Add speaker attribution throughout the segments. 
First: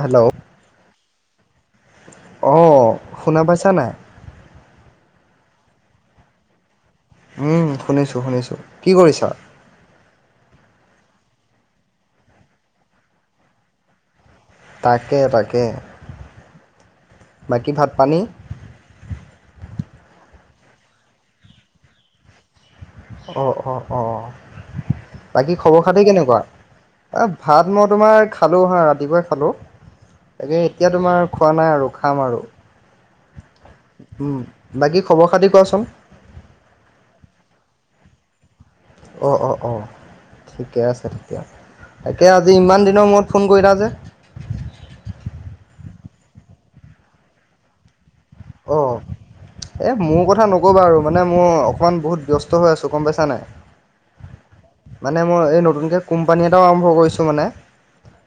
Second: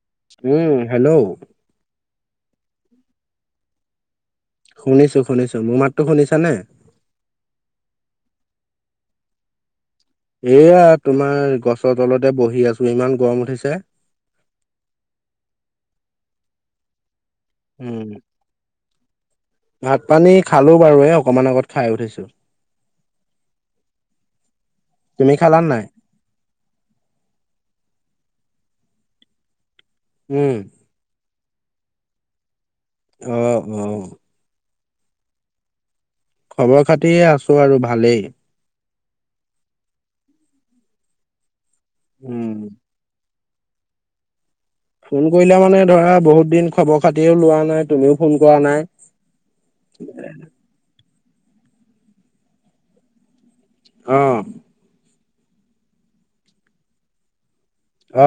Speaker 1: Hello
Speaker 2: উম, hello.
Speaker 1: অহ, শুনা পাইছা নাই?
Speaker 2: শুনিছোঁ শুনিছোঁ। মোৰ মাতটো শুনিছানে?
Speaker 1: উম, শুনিছোঁ শুনিছোঁ। কি কৰিছা?
Speaker 2: এইয়া তোমাৰ গছৰ তলতে বহি আছোঁ ইমান গৰম উঠিছে।
Speaker 1: তাকে তাকে। বাকী ভাত
Speaker 2: উম
Speaker 1: পানী?
Speaker 2: ভাত পানী খালো বাৰু এ অকমান আগত খায় উঠিছোঁ।
Speaker 1: অহ', অহ', অহ'।
Speaker 2: তুমি
Speaker 1: বাকী
Speaker 2: খালা
Speaker 1: খবৰ
Speaker 2: নাই?
Speaker 1: খাতি কেনেকুৱা? এই ভাত মই তোমাৰ খালোঁ হা ৰাতিপুৱাই খালোঁ।
Speaker 2: উম
Speaker 1: তাকে এতিয়া তোমাৰ খোৱা নাই আৰু খাম আৰু।
Speaker 2: অহ', অও।
Speaker 1: উম বাকী খবৰ খাতি কোৱাচোন?
Speaker 2: খবৰ খাতি আছোঁ আৰু ভালেই।
Speaker 1: অহ', অহ', অহ' ঠিকে আছে তেতিয়া। তাকে
Speaker 2: উম
Speaker 1: আজি ইমান দিনৰ মূৰত ফোন কৰিলা যে।
Speaker 2: ফোন কৰিলা মানে ধৰা বহুত দিন খবৰ খাতিও লোৱা নাই তুমিও। [unintelligible] ফোন কৰা নাই
Speaker 1: অঁ এই মোৰ কথা
Speaker 2: [unintelligible]
Speaker 1: নকবা আৰু মানে মোৰ অকণমান বহুত ব্যস্ত হৈ আছোঁ গম পাইছা নাই। [inaudible]
Speaker 2: অঁ। [unintelligible]
Speaker 1: মানে মই এই নতুনকৈ কোম্পানী এটাও আৰম্ভ কৰিছোঁ মানে।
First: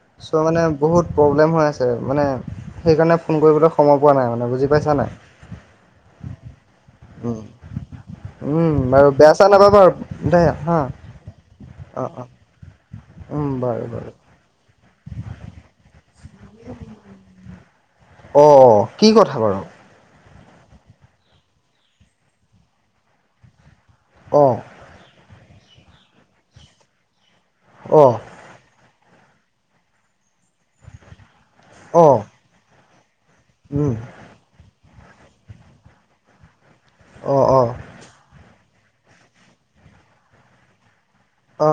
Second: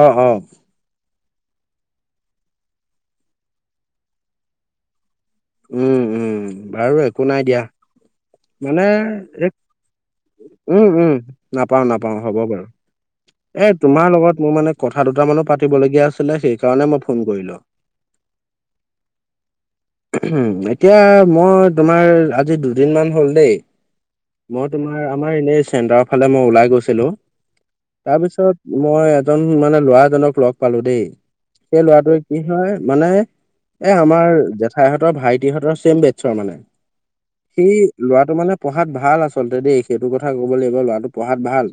Speaker 2: অ অ
Speaker 1: ছ' মানে [inaudible] বহুত প্ৰব্লেম হৈ আছে মানে সেইকাৰণে ফোন কৰিবলৈ সময় পোৱা নাই মানে বুজি পাইছা নাই। [unintelligible]
Speaker 2: উম-উম! বাৰু একো
Speaker 1: উম।
Speaker 2: নাই দিয়া। [inaudible]
Speaker 1: উম!
Speaker 2: মানে
Speaker 1: বাৰু বেয়া-চেয়া
Speaker 2: এই
Speaker 1: নাপাব আৰু দেই হা
Speaker 2: উম উম নাপাও
Speaker 1: [unintelligible]
Speaker 2: নাপাও
Speaker 1: অঁ-অঁ!
Speaker 2: হ'ব বাৰু।
Speaker 1: উম!
Speaker 2: এ
Speaker 1: বাৰু।
Speaker 2: তোমাৰ
Speaker 1: [inaudible]
Speaker 2: লগত মোৰ মানে কথা দুট মানো পাতিবলগীয়া আছিলে সেই কাৰণে মই ফোন কৰিলো। [inaudible]
Speaker 1: অঁ! কি কথা বাৰু? [unintelligible]
Speaker 2: [inaudible] এতিয়া মই তোমাৰ আজি দুদিন মান হ'ল দেই
Speaker 1: অ
Speaker 2: মই [unintelligible] তোমাৰ আমাৰ এনেই চেণ্টাৰৰ ফালে মই ওলাই গৈছিলো
Speaker 1: অ
Speaker 2: তাৰপিছত [inaudible] মই এজন মানে ল'ৰা এজনক লগ পালো দেই সেই
Speaker 1: অ
Speaker 2: লৰাটোৱে কি হয় মানে [unintelligible]
Speaker 1: উম
Speaker 2: এ আমাৰ জেঠাইহঁতৰ ভাইটিহঁতৰ ছেম বেটছৰ মানে
Speaker 1: অ অ
Speaker 2: সি [unintelligible] লৰাটো মানে পঢ়াত ভাল আচলতে দেই সেইটো কথা ক'ব লাগিব ল'ৰাটো পঢ়াত
Speaker 1: অ
Speaker 2: ভাল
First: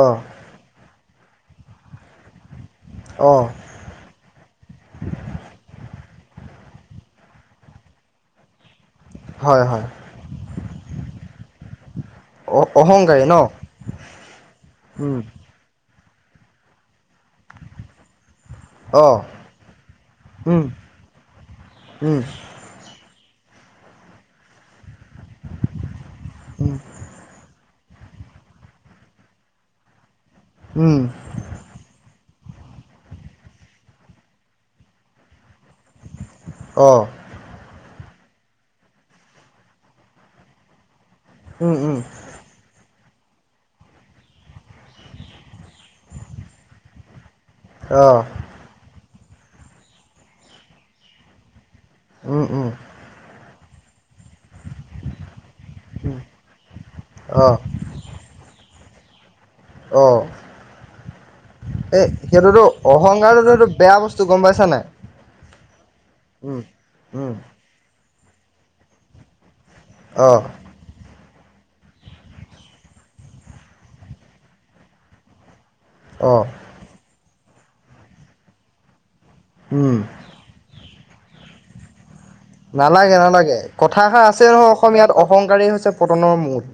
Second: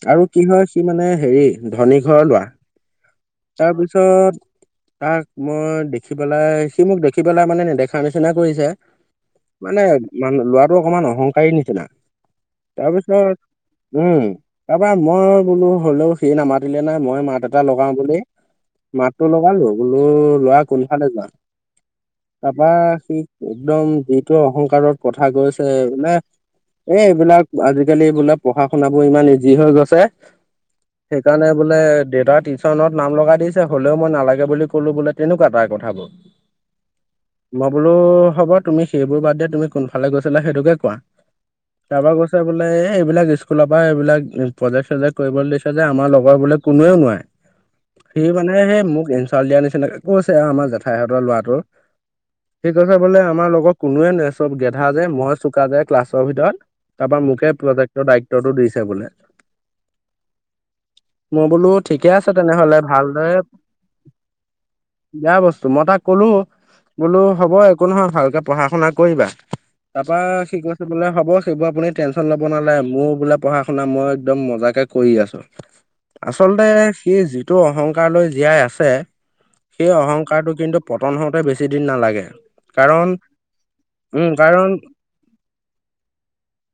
Speaker 1: অ
Speaker 2: আৰু [unintelligible] কি হয় সি মানে হেৰি ধনী ঘৰৰ লৰা। [unintelligible]
Speaker 1: অ! [unintelligible]
Speaker 2: তাৰপিছত [inaudible] তাক মই দেখি পেলাই সি মোক দেখি পেলাই মানে নেদেখা নিচিনা কৰিছে। [unintelligible]
Speaker 1: হয়-হয়। [inaudible]
Speaker 2: [unintelligible] মানে ল'ৰাটো অকণমান অহংকাৰী নিচিনা।
Speaker 1: অ অহংকাৰী ন
Speaker 2: তাৰপিছত উম! তাৰপা
Speaker 1: উম
Speaker 2: মই [inaudible] মই বোলো হ'লেও সি নামাতিলে নাই মই মাত এটা লগাওঁ বুলি [inaudible]
Speaker 1: অ
Speaker 2: মাতটো লগালো বোলো লৰা
Speaker 1: উম
Speaker 2: কোনফালে যোৱা
Speaker 1: উম
Speaker 2: তা [unintelligible] বা সি একদম যিটো অহংকাৰত [inaudible] কথা কৈছে বোলে
Speaker 1: উম
Speaker 2: এই এইবিলাক আজিকালি বোলে [inaudible] পঢ়া-শুনাবোৰ ইমান ইজি হৈ গৈছে। [inaudible]
Speaker 1: উম! [unintelligible]
Speaker 2: সেইকাৰণে বোলে দেউতাৰ টিউচনত নাম লগাই দিছে হ'লেও মই নালাগে বুলি ক'লো বোলে তেনেকুৱা তাৰ কথাবোৰ। [inaudible] [inaudible]
Speaker 1: অ! [unintelligible]
Speaker 2: মই বোলো হ'ব তুমি সেইবোৰ বাদ দিয়া তুমি কোনফালে গৈছিলা সেইটোকে কোৱা?
Speaker 1: উম
Speaker 2: [inaudible]
Speaker 1: উম
Speaker 2: তাৰপৰা কৈ [unintelligible] [unintelligible] ছে বোলে এইবিলাক স্কুলৰ পৰা এইবিলাক প্ৰজেক্ট-চজেক্ট কৰিবলৈ দিছে যে আমাৰ লগৰ বোলে কোনোৱেও নোৱাৰে।
Speaker 1: অ
Speaker 2: [inaudible] সি মানে সেই মোক ইনচাল দিয়া নিচিনাকে কৈছে আমাৰ জেঠাইহঁতৰ লৰাটো। [inaudible]
Speaker 1: উম-উম। [unintelligible]
Speaker 2: [inaudible] আমাৰ লগত কোনোৱে নোৱাৰে চব গেধা যে মই চোকা যে [unintelligible]
Speaker 1: উম
Speaker 2: ক্লাছৰ ভিতৰত। তাৰ পৰা
Speaker 1: অ
Speaker 2: মোকে প্ৰজেক্টৰ দায়িত্বটো দিছে বোলে। [inaudible]
Speaker 1: অ!
Speaker 2: মই বোলো
Speaker 1: [inaudible] এ
Speaker 2: ঠিকে আছে
Speaker 1: সেইটোতো
Speaker 2: তেনেহ'লে ভালদৰে
Speaker 1: অহংকাৰটোতো সেইটো বেয়া বস্তু গম পাইছা নে নাই? [unintelligible]
Speaker 2: বেয়া বস্তু। মই তাক ক'লো
Speaker 1: উম,
Speaker 2: বোলো
Speaker 1: উম।
Speaker 2: হ'ব একো নহয় ভালকে পঢ়া-শুনা কৰিবা। [unintelligible] তাৰপা
Speaker 1: অ',
Speaker 2: সি কৈ [unintelligible] বোলে হ'ব সেইবোৰ আপুনি টেনশ্যন ল'ব নালাগে। মোৰ বোলে পঢ়া-শুনা মই একদম মজাকে কৰি আছো। [inaudible]
Speaker 1: অ',
Speaker 2: আচলতে সি যিটো অহংকাৰলৈ জীয়াই আছে সেই
Speaker 1: উম,
Speaker 2: অহংকাৰ [inaudible] কাৰটো কিন্তু পতন হওঁতে বেছি দিন নালাগে। কাৰণ
Speaker 1: নালাগে নালাগে কথাষাৰ
Speaker 2: উম
Speaker 1: আছে
Speaker 2: কাৰণ
Speaker 1: নহয় অসমীয়াত অহংকাৰেই হৈছে পতনৰ মূল।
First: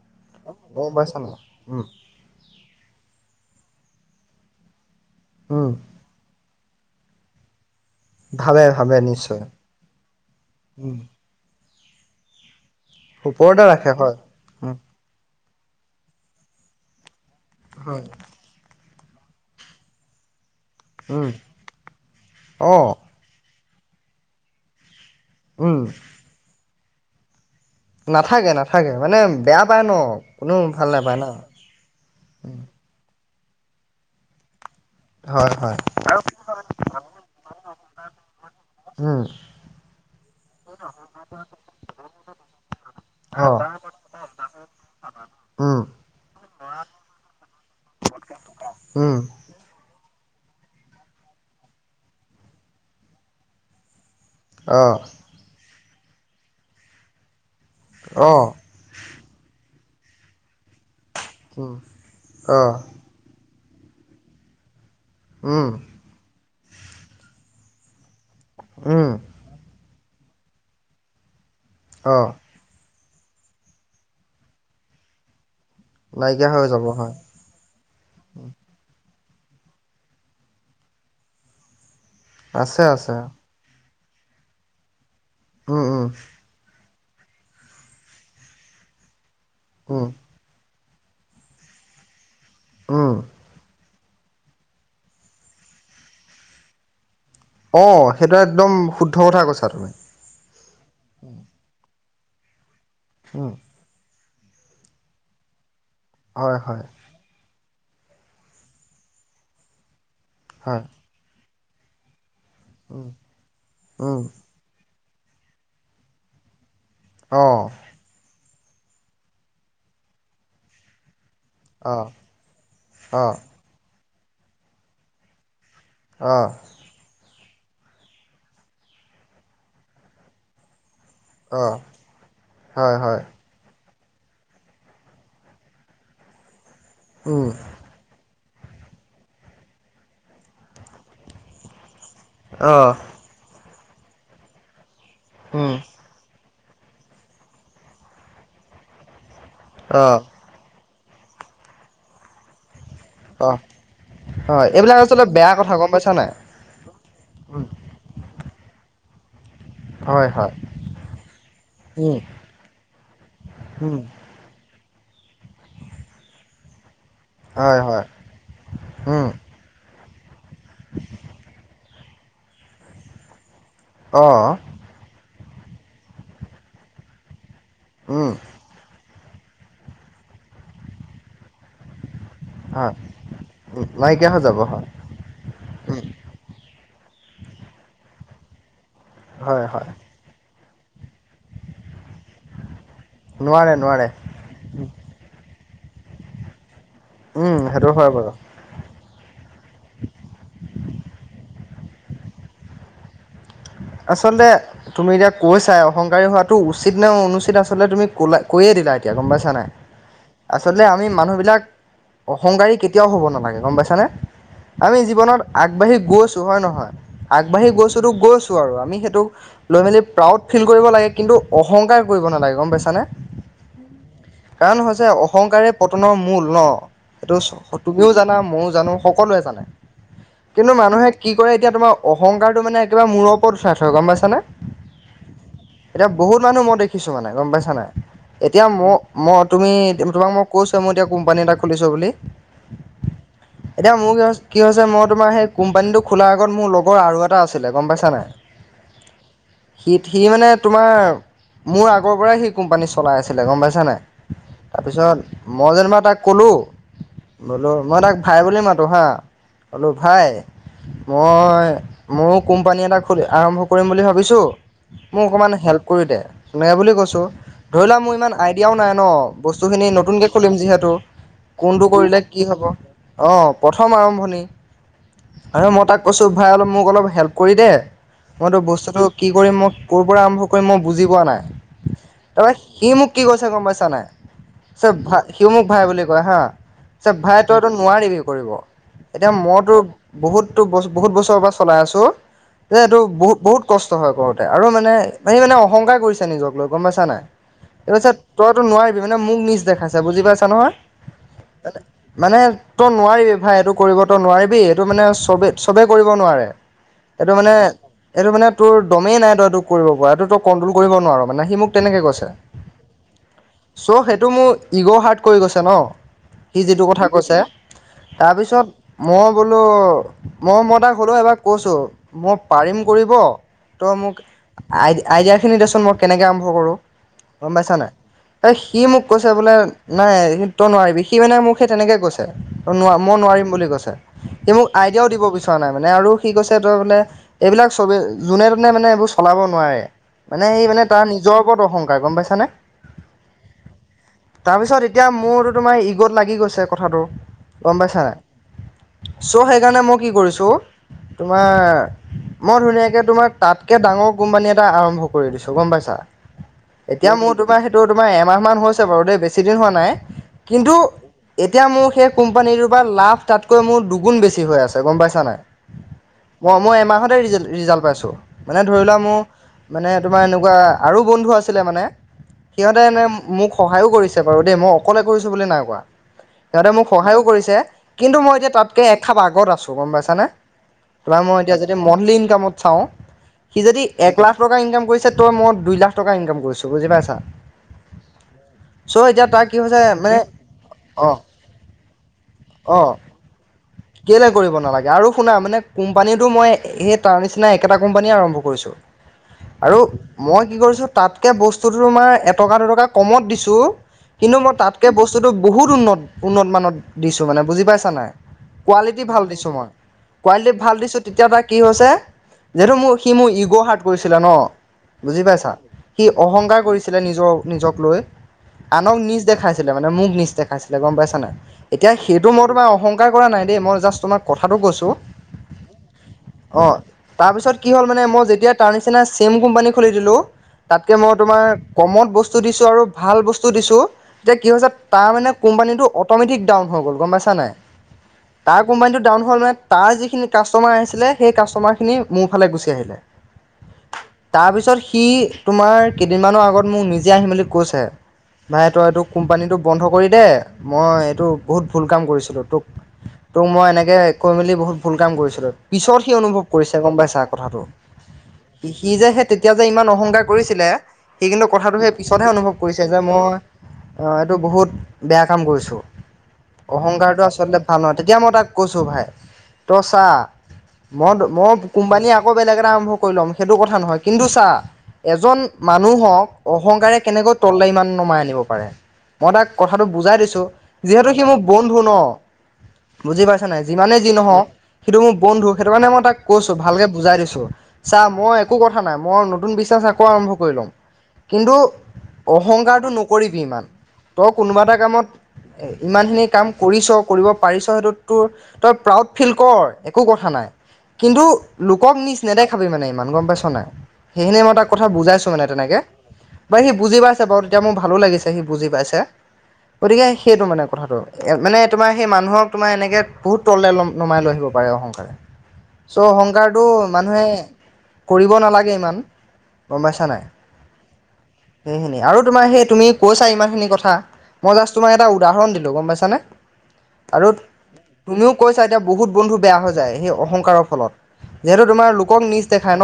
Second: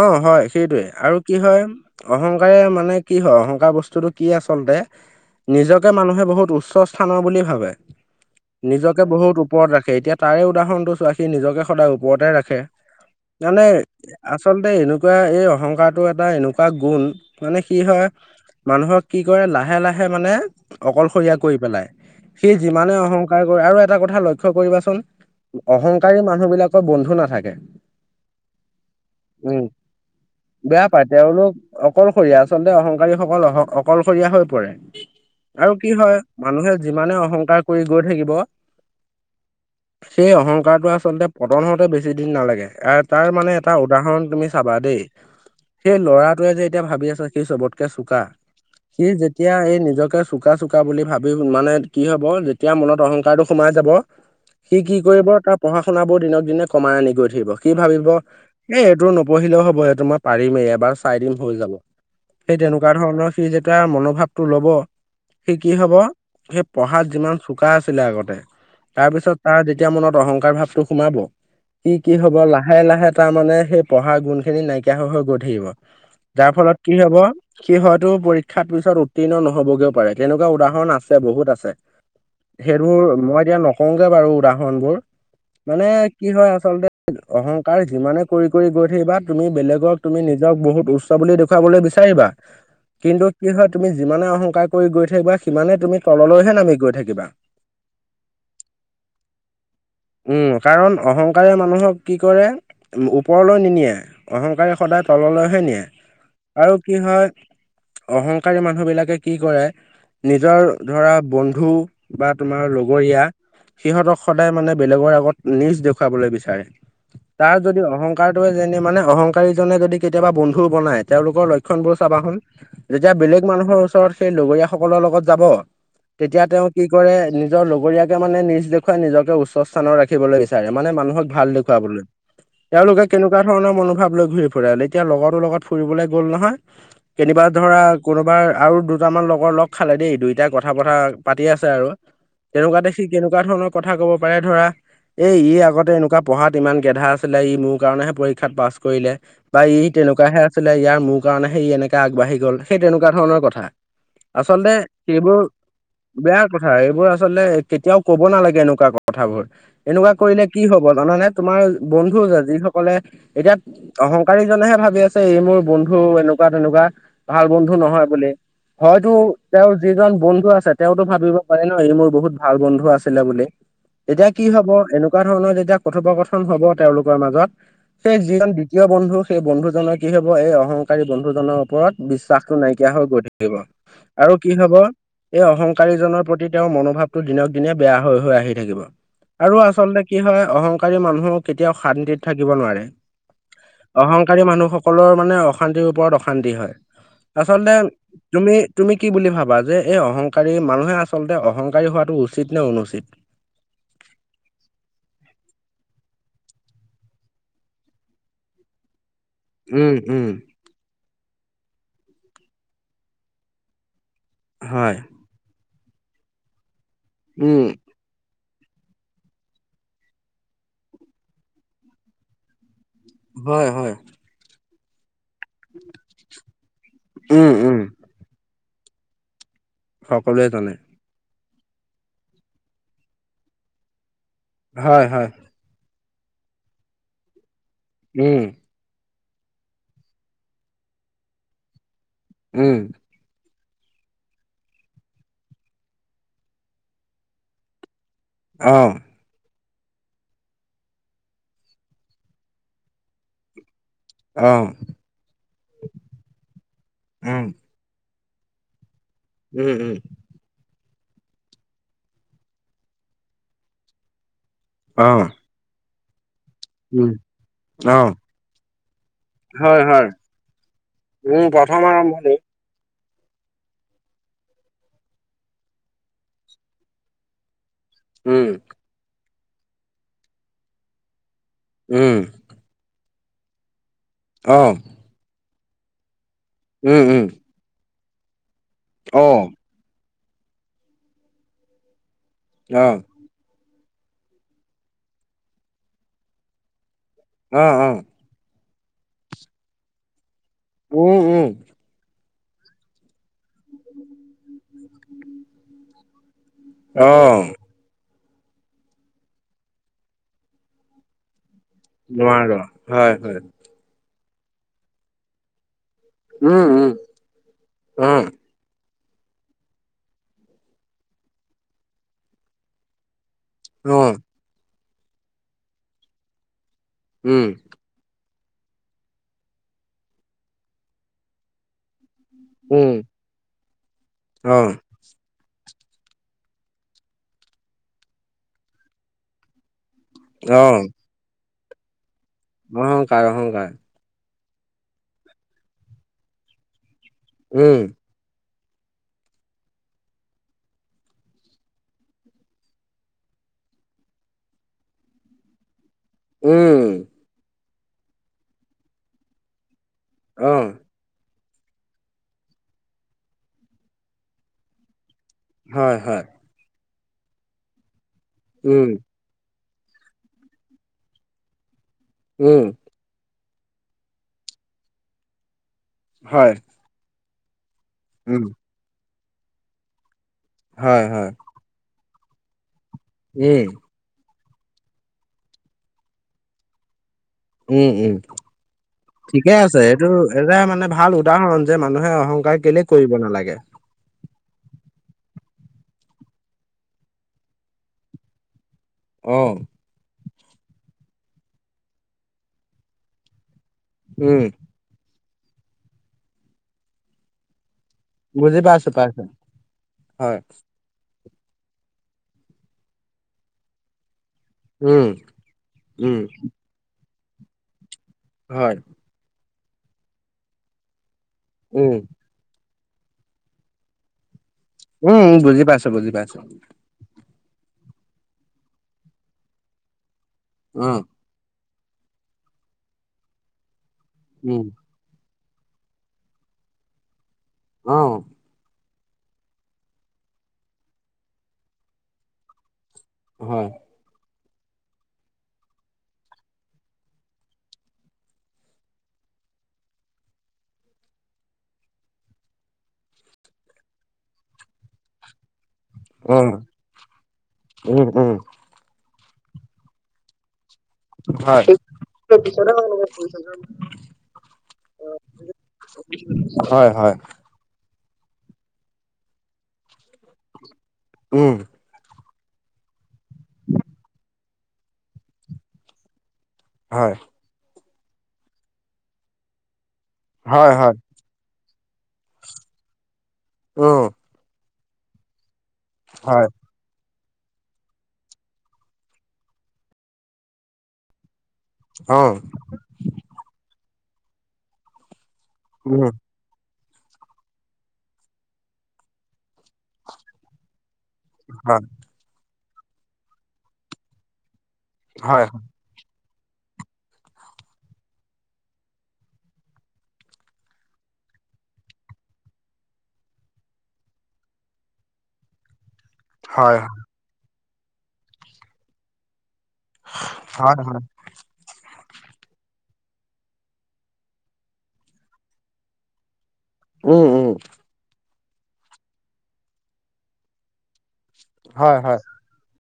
Speaker 2: অ' হয় সেইটোৱে
Speaker 1: গম
Speaker 2: আৰু
Speaker 1: পাইছা নাই?
Speaker 2: কি হয়
Speaker 1: উম,
Speaker 2: অহংকাৰে মানে কি হয় অহংকাৰ বস্তুটো কি আচলতে
Speaker 1: উম,
Speaker 2: নিজকে মানুহে বহুত উচ্চ স্থানৰ বুলি ভাবে
Speaker 1: ভাবে ভাবে
Speaker 2: নিজকে বহুত
Speaker 1: নিশ্চয়।
Speaker 2: ওপৰত ৰাখে এতিয়া তাৰে উদাহৰণ টো
Speaker 1: উম,
Speaker 2: চোৱা সি নিজকে সদায় ওপৰতে ৰাখে মানে
Speaker 1: ওপৰতে ৰাখে হয়।
Speaker 2: আ চলতে
Speaker 1: উম,
Speaker 2: এনেকুৱা এই অহংকাৰটো এটা এনেকুৱা গুণ মানে কি হয় মানুহক কি কৰে লাহে লাহে মানে
Speaker 1: উম,
Speaker 2: অকলশৰীয়া কৰি পেলাই সি
Speaker 1: অ',
Speaker 2: যিমানে অহং কাৰ কৰে আৰু এটা কথা লক্ষ্য কৰিবাচোন
Speaker 1: উম,
Speaker 2: অহংকাৰী মানুহ বিলাকৰ বন্ধু নাথাকে।
Speaker 1: নাথাকে নাথাকে মানে
Speaker 2: উম
Speaker 1: বেয়া পায় ন কোনো
Speaker 2: বেয়া
Speaker 1: ভাল
Speaker 2: পায়
Speaker 1: নাপায় না।
Speaker 2: তেওঁলোক অকলশৰীয়া আচলতে অ সংকৰী সকল অ' অকলশৰীয়া হৈ পৰে আৰু কি হয় মানুহে যিমানে অহংকাৰ কৰি গৈ থাকিব
Speaker 1: উম,
Speaker 2: সেই অহংকাৰটো আচলতে পতন হওঁতে বেছি দিন নালাগে তাৰ মানে
Speaker 1: অ',
Speaker 2: এটা উদাহৰণ তুমি চাবা দেই
Speaker 1: উম,
Speaker 2: সেই ল'ৰাটোৱে যে এতিয়া ভাবি আছ সি চবতকে চোকা সি
Speaker 1: উম,
Speaker 2: যেতিয়া এই নিজকে চোকা চোকা বুলি ভাবি মানে কি হ'ব যেতিয়া মনত অহংকাৰটো সোমাই যাব। সি কি
Speaker 1: অ',
Speaker 2: কৰিব তাৰ পঢ়া শুনাবোৰ দিনক দিনে কমাই আনি গৈ থাকিব কি ভাবিব
Speaker 1: অ',
Speaker 2: এই এইটো নপঢ়িলেও হ'ব এইটো মই পাৰিমেই এবাৰ চাই দিম হৈ যাব।
Speaker 1: উম,
Speaker 2: সেই
Speaker 1: অ',
Speaker 2: তেনেকুৱা ধৰণৰ সি যেতিয়া মনোভাৱটো লব সি
Speaker 1: উম,
Speaker 2: কি হ'ব সেই পঢ়াত যিমান চোকা আছিলে আগতে
Speaker 1: উম।
Speaker 2: তাৰ পিছত তাৰ যেতিয়া মনত অহংকাৰ ভাৱটো সোমাব কি কি
Speaker 1: অ
Speaker 2: হব লাহে লাহে তাৰমানে সেই পঢ়াৰ গুণ খিনি নাইকিয়া হৈ হৈ গৈ থাকিব
Speaker 1: নাইকিয়া
Speaker 2: যাৰ
Speaker 1: হৈ
Speaker 2: ফলত
Speaker 1: যাব
Speaker 2: কি
Speaker 1: হয়
Speaker 2: হব সি হয়তো পৰীক্ষাৰ পিছত উত্তীৰ্ণ নহবগেও পাৰে তেনেকুৱা উদাহৰণ আছে বহুত আছে
Speaker 1: আছে
Speaker 2: সেইবোৰ
Speaker 1: আছে
Speaker 2: মই এতিয়া নকওঁগে বাৰু উদাহৰণ বোৰ
Speaker 1: উম
Speaker 2: মানে
Speaker 1: উম
Speaker 2: কি হয় আচলতে অহংকাৰ যিমানে কৰি কৰি গৈ থাকিবা তুমি বেলেগক
Speaker 1: উম
Speaker 2: তুমি নি জক বহুত উচ্চ বুলি দেখুৱাবলৈ বিচাৰিবা
Speaker 1: উম
Speaker 2: কিন্তু কি হয় তুমি যিমানে অহংকাৰ কৰি গৈ থাকিবা সিমানে তুমি তললৈহে নামি গৈ থাকিবা
Speaker 1: অঁ সেইটো একদম শুদ্ধ কথা কৈছা তুমি।
Speaker 2: উম কাৰণ অহংকাৰে মানুহক কি কৰে
Speaker 1: উম
Speaker 2: ওপৰলৈ নিনিয়ে। অহংকাৰে সদায় তললৈহে নিয়ে আৰু কি হয় অহংকাৰী মানুহ বিলাকে কি কৰে নিজৰ
Speaker 1: হয়
Speaker 2: ধৰা বন্ধু বা তোমাৰ
Speaker 1: উম
Speaker 2: লগৰীয়া সিহঁতক
Speaker 1: উম
Speaker 2: সদায় মানে বেলেগৰ আ নিজ দেখাবলৈ বিচাৰে
Speaker 1: অ
Speaker 2: তাৰ যদি অহং কাৰটোৱে যে মানে অহংকাৰীজনে যদি কেতিয়াবা বন্ধু বনাই তেওঁলোকৰ লক্ষ্য শণ বোৰ
Speaker 1: অ
Speaker 2: চাবা হোন যেতিয়া
Speaker 1: অ
Speaker 2: বেলেগ মানুহৰ ওচৰত সেই লগৰীয়া সকলৰ লগত যাব
Speaker 1: অ
Speaker 2: তেতিয়া তেওঁ কি কৰে নিজৰ লগৰীয়াকে মানে নিজ দেখুৱাই নিজকে উচ্চ স্থানৰ ৰাখি ব দেখিবলৈ বিচাৰে মানে মানুহক ভাল
Speaker 1: অ
Speaker 2: দেখুৱাবলৈ
Speaker 1: হয়
Speaker 2: এওঁলোকে
Speaker 1: হয়
Speaker 2: কেনেকুৱা ধৰণৰ মনোভাৱ লৈ ঘূৰি ফুৰে ল এতিযা লগতো লগত ফুৰিবলে গ'ল নহয় কেনিবা
Speaker 1: উম
Speaker 2: ধৰা কোনোবাৰ আৰু দুটামান লগৰ লগ খালে দেই দুইটাই কথা বথা পাতি আছে আৰু
Speaker 1: অ
Speaker 2: তেনেকুৱা দেখি কেনেকুৱা ধৰণৰ কথা কব পাৰে ধৰা এই ই
Speaker 1: উম
Speaker 2: আগতে এনেকুৱা পঢ়াত ইমান গেধা আছিলে, ই মোৰ কাৰণেহে পৰীক্ষাত পাছ কৰিলে বা ই
Speaker 1: অ
Speaker 2: তেনেকুৱাহে আছিলে ইয়াৰ মোৰ কাৰণে সে ই এনেকে আগবাঢ়ি গ'ল সেই তেনেকুৱা ধৰণৰ
Speaker 1: অ
Speaker 2: কথা
Speaker 1: হয়
Speaker 2: আচলতে
Speaker 1: এইবিলাক আচলতে
Speaker 2: সেইবোৰ
Speaker 1: বেয়া কথা গম পাইছা নাই
Speaker 2: বেয়া কথা এইবোৰ আচলতে
Speaker 1: উম
Speaker 2: কেতিয়াও ক'ব নালাগে এনেকুৱা কথাবোৰ এনেকুৱা
Speaker 1: হয়
Speaker 2: কৰিলে
Speaker 1: হয়
Speaker 2: কি হব জানানে তোমাৰ
Speaker 1: উম
Speaker 2: বন্ধু যিসকলে এতিয়া
Speaker 1: উম
Speaker 2: আহ কাৰীজনেহে ভাবি আছে এই মোৰ বন্ধু এনেকুৱা তেনেকুৱা। ভাল বন্ধু
Speaker 1: হয় হয়
Speaker 2: নহয় বুলি, হয়তো
Speaker 1: উম
Speaker 2: তেওঁৰ যিজন বন্ধু আ- ছে তেওঁতো ভাবিব পাৰে ন ই মোৰ বহুত ভাল বন্ধু আছিলে বুলি।
Speaker 1: অ
Speaker 2: এতিয়া ব এনেকুৱা ধৰণৰ যেতিয়া কথোপকথন হব তেওঁলোকৰ মাজত সেই
Speaker 1: উম
Speaker 2: যিজন ব্য- ক্তি বন্ধু সেই বন্ধুজনৰ কি হ'ব এই অহংকাৰী বন্ধুজনৰ ওপৰত বিশ্বাসটো নাইকিয়া
Speaker 1: হয়
Speaker 2: হৈ গৈ থাকিব।
Speaker 1: নাইকিয়া
Speaker 2: আৰু
Speaker 1: হৈ
Speaker 2: কি
Speaker 1: যাব
Speaker 2: হব
Speaker 1: হয়
Speaker 2: এই
Speaker 1: উম
Speaker 2: অহংকাৰীজনৰ প্ৰতি তেওঁৰ মনোভাৱটো দিনক দিনে বেয়া হৈ হৈ আহি থাকিব। আৰু
Speaker 1: হয় হয়
Speaker 2: আচলতে কি হয় অহংকাৰী মানুহো কেতিয়াও শান্তিত থাকিব নোৱাৰে।
Speaker 1: নোৱাৰে নোৱাৰে
Speaker 2: অহং- কাৰী মানুহসকলৰ মানে অশান্তিৰ ওপৰত অশান্তি হয়।
Speaker 1: উম
Speaker 2: আচলতে
Speaker 1: সেইটো হয় বাৰু
Speaker 2: তুমি তুমি কি বুলি ভাবা যে এই অহংকাৰী মানুহে আচলতে অহংকাৰী হোৱাটো উচিত নে অনুচিত?
Speaker 1: আচলতে তুমি এতিয়া কৈছা, অ- হংকাৰী হোৱাটো উচিত নে অনুচিত আচলতে তুমি কলা কৈয়ে দিলা এতিয়া গম পাইছা। নাই
Speaker 2: উম উম।
Speaker 1: আচলতে আমি মানুহবিলাক অহংকাৰী কেতিয়াও হ'ব নালাগে গম পাইছানে।
Speaker 2: হয়।
Speaker 1: আমি জীৱনত আগবাঢ়ি গৈছো হয় নহয়,
Speaker 2: উম
Speaker 1: আগবাঢ়ি গৈছো টো গৈ- ছো আৰু আমি সেইটোক লৈ মেলি প্ৰাউড ফিল কৰিব লাগে কিন্তু অহংকাৰ কৰিব নালাগে গম পাইছা নে।
Speaker 2: হয় হয়।
Speaker 1: কাৰণ হৈছে অহংকাৰে পতনৰ মূল ন।
Speaker 2: উম উম
Speaker 1: সেইটো তুমিও জানা মইয়ো জানো সকলোৱে জানে।
Speaker 2: সকলোৱে জানে
Speaker 1: কিন্তু মানুহে কি কৰে এতিয়া তোমাৰ অংকাৰটো মানে একেবাৰে মূৰ ওপৰত উঠাই থয় গম পাইছানে।
Speaker 2: হয় হয়।
Speaker 1: এতিয়া বহুত মানুহ মই দেখিছো মানে গম পাইছা নাই।
Speaker 2: উম
Speaker 1: এতিয়া মোৰ মই তুমি তোমাক মই কৈছোৱে মই এতিয়া কোম্পানী এটা খুলিছো বুলি
Speaker 2: উম।
Speaker 1: এতিয়া মোৰ কি হৈছ কি হৈছে মই তোমাৰ সেই কোম্পানীটো খোলাৰ আগত মোৰ লগৰ আৰু এটা আছিলে গম পাইছা নাই।
Speaker 2: অঁ।
Speaker 1: সি সি মানে তোমাৰ মোৰ আগৰ পৰাই সি কোম্পানী চলাই আছিলে গম পাইছ নাই।
Speaker 2: অ
Speaker 1: তাৰপিছত মই যেনিবা তাক কলো,
Speaker 2: উম
Speaker 1: বোলো মই তাক ভাই বুলি মাতোঁ হাঁ,
Speaker 2: উম
Speaker 1: ক'লো
Speaker 2: উম
Speaker 1: ভাই মই মইয়ো কোম্পানী এটা খুলি আৰম্ভ কৰিম বুলি ভাবিছোঁ,
Speaker 2: অ
Speaker 1: মোক অকণমান হেল্প কৰি দে তেনেকে বুলি
Speaker 2: উম
Speaker 1: কৈছোঁ, ধৰি
Speaker 2: অ
Speaker 1: লোৱা মোৰ ইমান আইডিয়াও নাই ন
Speaker 2: হয়
Speaker 1: বস্তুখিনি
Speaker 2: হয়
Speaker 1: নতুনকে খুলিম যিহেতু।
Speaker 2: উম, প্ৰথম
Speaker 1: কোনটো কৰিলে
Speaker 2: আৰম্ভণি।
Speaker 1: কি হব, আহ প্ৰথম আৰম্ভণি। তাৰ পিছত মই তাক কৈছোঁ ভাই অলপ মোক অলপ হেল্প কৰি দে
Speaker 2: উম,
Speaker 1: মইতো বস্তুটো কি কৰিম মই কৰ পৰা আৰম্ভ কৰিম মই বুজি পোৱা নাই।
Speaker 2: উম।
Speaker 1: তাৰ পা সি মোক কি কৈছে গম পাইছা নাই
Speaker 2: অঁ।
Speaker 1: চ ভাই সিও মোক ভাই বুলি কয় হা,
Speaker 2: উম,
Speaker 1: চা
Speaker 2: উম,
Speaker 1: ভাই তইতো নোৱাৰিবি কৰিব। এতিয়া
Speaker 2: অ',
Speaker 1: মইতো বহুতো ব বহুত বছৰৰ পৰা চলাই আছো। যে এইটো
Speaker 2: অ',
Speaker 1: বহুত বহুত কষ্ট হয় কৰোতে আৰু মানে সি মানে অহংকাৰ কৰিছে নিজক লৈ গম পাইছা নাই।
Speaker 2: অ',
Speaker 1: সি
Speaker 2: অ',
Speaker 1: কৈছে তইতো নোৱাৰিবি, মানে মোক নিছ দেখাইছে বুজি পাইছা নহয়।
Speaker 2: উম উম।
Speaker 1: মানে তই নোৱাৰিবি ভাই এইটো কৰিব তো নোৱাৰিবি এইটো মানে চবে চবে কৰিব নোৱাৰে। এইটো
Speaker 2: অ',
Speaker 1: মানে এইটো মানে তোৰ দমেই নাই তই এইটো কৰিব পৰা এইটো তই কণ্ট্ৰল কৰিব নোৱাৰ, মানে সি মোক তেনেকে কৈছে,
Speaker 2: নোৱাৰো হয়, হয়,
Speaker 1: চ্ সেইটো মোৰ ইগ' হাৰ্ট কৰি গৈছে ন। সি
Speaker 2: উম,
Speaker 1: যিটো
Speaker 2: উম,
Speaker 1: কথা কৈছে,
Speaker 2: অ',
Speaker 1: তাৰপিছত মই বোলো মই মই তাক হ'লেওঁ এবাৰ কৈছোঁ, মই পাৰিম কৰিব। তই মোক
Speaker 2: অ',
Speaker 1: আইডিয়া খিনি দেচোন মই কেনেকে আৰম্ভ কৰোঁ,
Speaker 2: উম,
Speaker 1: গ'ম পাইছানে নাই? এ সি মোক কৈছে বোলে নাই স তই নোৱাৰিবি সি মানে মোক সেই তেনেকে কৈছে। মই
Speaker 2: উম,
Speaker 1: নোৱাৰিম বুলি কৈছে, সি
Speaker 2: অ',
Speaker 1: মোক আইডিয়াও দিব বিচৰা নাই মানে আৰু সি কৈছে বোলে এইবিলাক চ'বে যোনে তোনে মানে এইবোৰ চলাব নোৱাৰে। মানে সেই মানে
Speaker 2: অ',
Speaker 1: তাৰ নিজৰ ওপৰত অহংকাৰ গ'ম পাইছানে?
Speaker 2: অহংকাৰ অহংকাৰ।
Speaker 1: তাৰপিছত এতিয়া মোৰতো তোমাৰ ইগত লাগি গৈছে কথাটো,
Speaker 2: উম,
Speaker 1: গ'ম পাইছা নে নাই? ছ' সেইকাৰণে মই কি কৰিছোঁ। তোমাৰ মই ধুনীয়াকে তোমাৰ তাতকে ডাঙৰ কোম্পানী এটা আৰম্ভ কৰি দিছো, গ'ম পাইছা!
Speaker 2: উম,
Speaker 1: এতিয়া মোৰ তোমাৰ সেইটো তোমাৰ এমাহ মান হৈছে বাৰু দেই, বেছি দিন হোৱা নাই।
Speaker 2: অ',
Speaker 1: কিন্তু এতিয়া মোৰ সেই কোম্পানীটোৰ পৰা লাভ তাতকৈ মোৰ দুগুণ বেছি হৈ আছে, গ'ম পাইছা নে নাই!
Speaker 2: হয়, হয়।
Speaker 1: মই মই এমাহতে ৰিজ-ৰিজাল্ট পাইছোঁ, মানে ধৰি
Speaker 2: উম,
Speaker 1: লোৱা মোৰ মানে তোমাৰ এনেকুৱা আৰু বন্ধু আছিলে মানে,
Speaker 2: উম,
Speaker 1: সিহঁতে এনে মোক সহায়ো কৰিছে বাৰু দেই, মই অকলে কৰিছোঁ বুলি নাই কোৱা।
Speaker 2: হয়।
Speaker 1: সিহঁতে মোক সহায়ো কৰিছে কিন্তু, মই
Speaker 2: উম,
Speaker 1: এতিয়া তাতকে এক খাপ আগত আছো গ'ম পাইছানে!
Speaker 2: হয়,
Speaker 1: তোমাৰ
Speaker 2: হয়,
Speaker 1: মই এতিয়া যদি মন্থলি ইনকামত চাওঁ, সি
Speaker 2: উম,
Speaker 1: যদি এক লাখ টকা ইনকাম কৰিছে, ত' মই দুই লাখ টকা ইনকাম কৰিছোঁ, বুজি পাইছা?
Speaker 2: উম, উম।
Speaker 1: চ' এতিয়া তাৰ
Speaker 2: ঠিকে
Speaker 1: কি
Speaker 2: আছে
Speaker 1: হৈছে
Speaker 2: সেইটো
Speaker 1: মানে
Speaker 2: এটাই মানে
Speaker 1: অ
Speaker 2: ভাল উদাহৰণ যে, মানুহে অহংকাৰ
Speaker 1: অ
Speaker 2: কেলে কৰিব নালাগে।
Speaker 1: কেলে কৰিব নালাগে, আৰু শুনা মানে কোম্পানীওটো মই সেই তাৰ নিচিনা একেটা কোম্পানীয়ে আৰম্ভ কৰিছোঁ।
Speaker 2: অ'।
Speaker 1: আৰু মই কি কৰিছোঁ, তাতকৈ বস্তুটো তোমাৰ এটকা দুটকা কমত দিছোঁ। কিন্তু
Speaker 2: উম,
Speaker 1: মই তাতকে বস্তুটো বহুত উন্নত উন্নত মানত দিছোঁ, মানে বুজি পাইছা নাই?
Speaker 2: বুজি পাইছো,
Speaker 1: কোৱালিটি ভাল
Speaker 2: পাইছো,
Speaker 1: দিছোঁ মই,
Speaker 2: হয়।
Speaker 1: কোৱালিটি ভাল দিছোঁ, তেতিয়া তাৰ কি হৈছে যিহেতু, মোৰ সি মোৰ ইগ' হাৰ্ট কৰিছিলে ন'?
Speaker 2: উম,
Speaker 1: বুজি পাইছা, সি
Speaker 2: উম,
Speaker 1: অহংকাৰ কৰিছিলে নিজৰ নিজক লৈ
Speaker 2: হয়,
Speaker 1: আনক নীচ দেখাইছিল মোক নীচ দেখাইছিলে গ'ম পাইছ নাই, এতিয়া
Speaker 2: উম,
Speaker 1: সেই টো মই তোমাৰ অংকাৰ কৰা নাই দেই, মই জাষ্ট তোমাক কথাটো কৈছোঁ।
Speaker 2: উম, বুজি পাইছ বুজি পাইছ।
Speaker 1: অ', তাৰপিছত কি হ'ল মানে মই যেতিয়া তাৰ নিচিনা ছেম কোম্পানী খুলি দিলোঁ, তাতকে
Speaker 2: উম,
Speaker 1: মই তোমাৰ কমত বস্তু দিছোঁ, আৰু ভাল বস্তু দিছোঁ, তেতিয়া কি
Speaker 2: উম,
Speaker 1: হৈছে তাৰ মানে কোম্পানীটো অট'মেটিক ডাউন হৈ গ'ল গম পাইছা নাই,
Speaker 2: অ',
Speaker 1: তাৰ কোম্পানীটো ডাউন হ'ল মানে তাৰ যিখিনি কাষ্টমাৰ আহিছিলে, সেই কাষ্টমাৰ খিনি মোৰ ফালে গুচি আহিলে।
Speaker 2: হয়।
Speaker 1: তাৰ পিছত সি তোমাৰ কেইদিনমানৰ আগত মোক নিজে আহিম বুলি কৈছে। ভাই তই এইটো কোম্পানীটো বন্ধ কৰি দে, মই এইটো বহুত ভুল কাম কৰিছিলোঁ, তোক তোক মই এনেকে কৈ মেলি বহুত ভুল কাম কৰিছিলোঁ, পিছত সি অনুভৱ
Speaker 2: উম,
Speaker 1: কৰিছে গ'ম পাইছা কথাটো!
Speaker 2: উম, উম,
Speaker 1: সি যে সে তেতিয়া যে ইমান অহংকাৰ কৰিছিলে। সি, কিন্তু
Speaker 2: হয়,
Speaker 1: কথাটো সেই, পিছতহে অনুভৱ কৰিছে, যে মই এইটো বহুত বেয়া কাম কৰিছোঁ।
Speaker 2: হয়, হয়।
Speaker 1: ভাল নহয়, তেতিয়া মই তাক কৈছোঁ ভাই তই চা, মই, মই
Speaker 2: উম,
Speaker 1: কোম্পানীয়ে আকৌ বেলেগ এটা আৰম্ভ কৰি ল'ম, সেইটো কথা নহয়, কিন্তু চা, এজন মানুহক অহংকাৰে
Speaker 2: হয়,
Speaker 1: কেনেকৈ তললৈ ইমান নমাই আনিব পাৰে, মই তাক কথাটো বুজাই দিছোঁ।
Speaker 2: হয়, হয়,
Speaker 1: যিহেতু সি মোৰ বন্ধু ন, বুজি পাইছা নাই যিমানে
Speaker 2: উম,
Speaker 1: যি নহওঁক। সেইটো মোৰ বন্ধু, সেইটো কাৰণে মই তাক
Speaker 2: হয়,
Speaker 1: কৈছোঁ ভালকে বুজাই দিছোঁ। চা, মই একো কথা নাই মই নতুন বিজনেচ একো আৰম্ভ কৰি লম, কিন্তু
Speaker 2: অ',
Speaker 1: অহংকাৰটো নকৰিবি ইমান, তই কোনোবা এটা কামত
Speaker 2: উম,
Speaker 1: ইমানখিনি কাম কৰিছ, কৰিব পাৰিছ, সেইটোত তোৰ, তই প্ৰাউড ফিল কৰ এ একো কথা নাই, কিন্তু
Speaker 2: হয়,
Speaker 1: লোকক নীচ নেদেখাবি মানে ইমান গম পাইছ নাই, সেইখিনিয়ে মই তাক কথা বুজাইছো
Speaker 2: হয়,
Speaker 1: মানে তেনেকে, বা সি বুজি পাইছে বাৰু তেতিয়া মোৰ ভালো লাগিছে, সি বুজি পাইছে। গতিকে সেইটো মানে কথাটো, মানে তোমাৰ সেই মানুহক তোমাৰ এনেকৈ বহুত তললৈ ল'ম নমাই লৈ আহিব পাৰে অহংকাৰ, চ, অহংকাৰটো
Speaker 2: হয়,
Speaker 1: মানুহে কৰিব নালাগে ইমান, গম পাইছা নে নাই?
Speaker 2: হয়, হয়,
Speaker 1: সেইখিনি আৰু তোমাৰ সেই তুমি কৈছা, ইমান খিনি কথা। মই জাষ্ট তোমাক এটা উদাহৰণ দিলো, গম পাইছানে।
Speaker 2: উম,
Speaker 1: আৰু
Speaker 2: উম,
Speaker 1: তুমিও কৈছা এতিয়া বহুত বন্ধু বেয়া হৈ যায়, সেই অহংকাৰৰ ফলত। যিহেতু তোমাৰ
Speaker 2: হয়, হয়।
Speaker 1: লোকক নীচ দেখাই ন।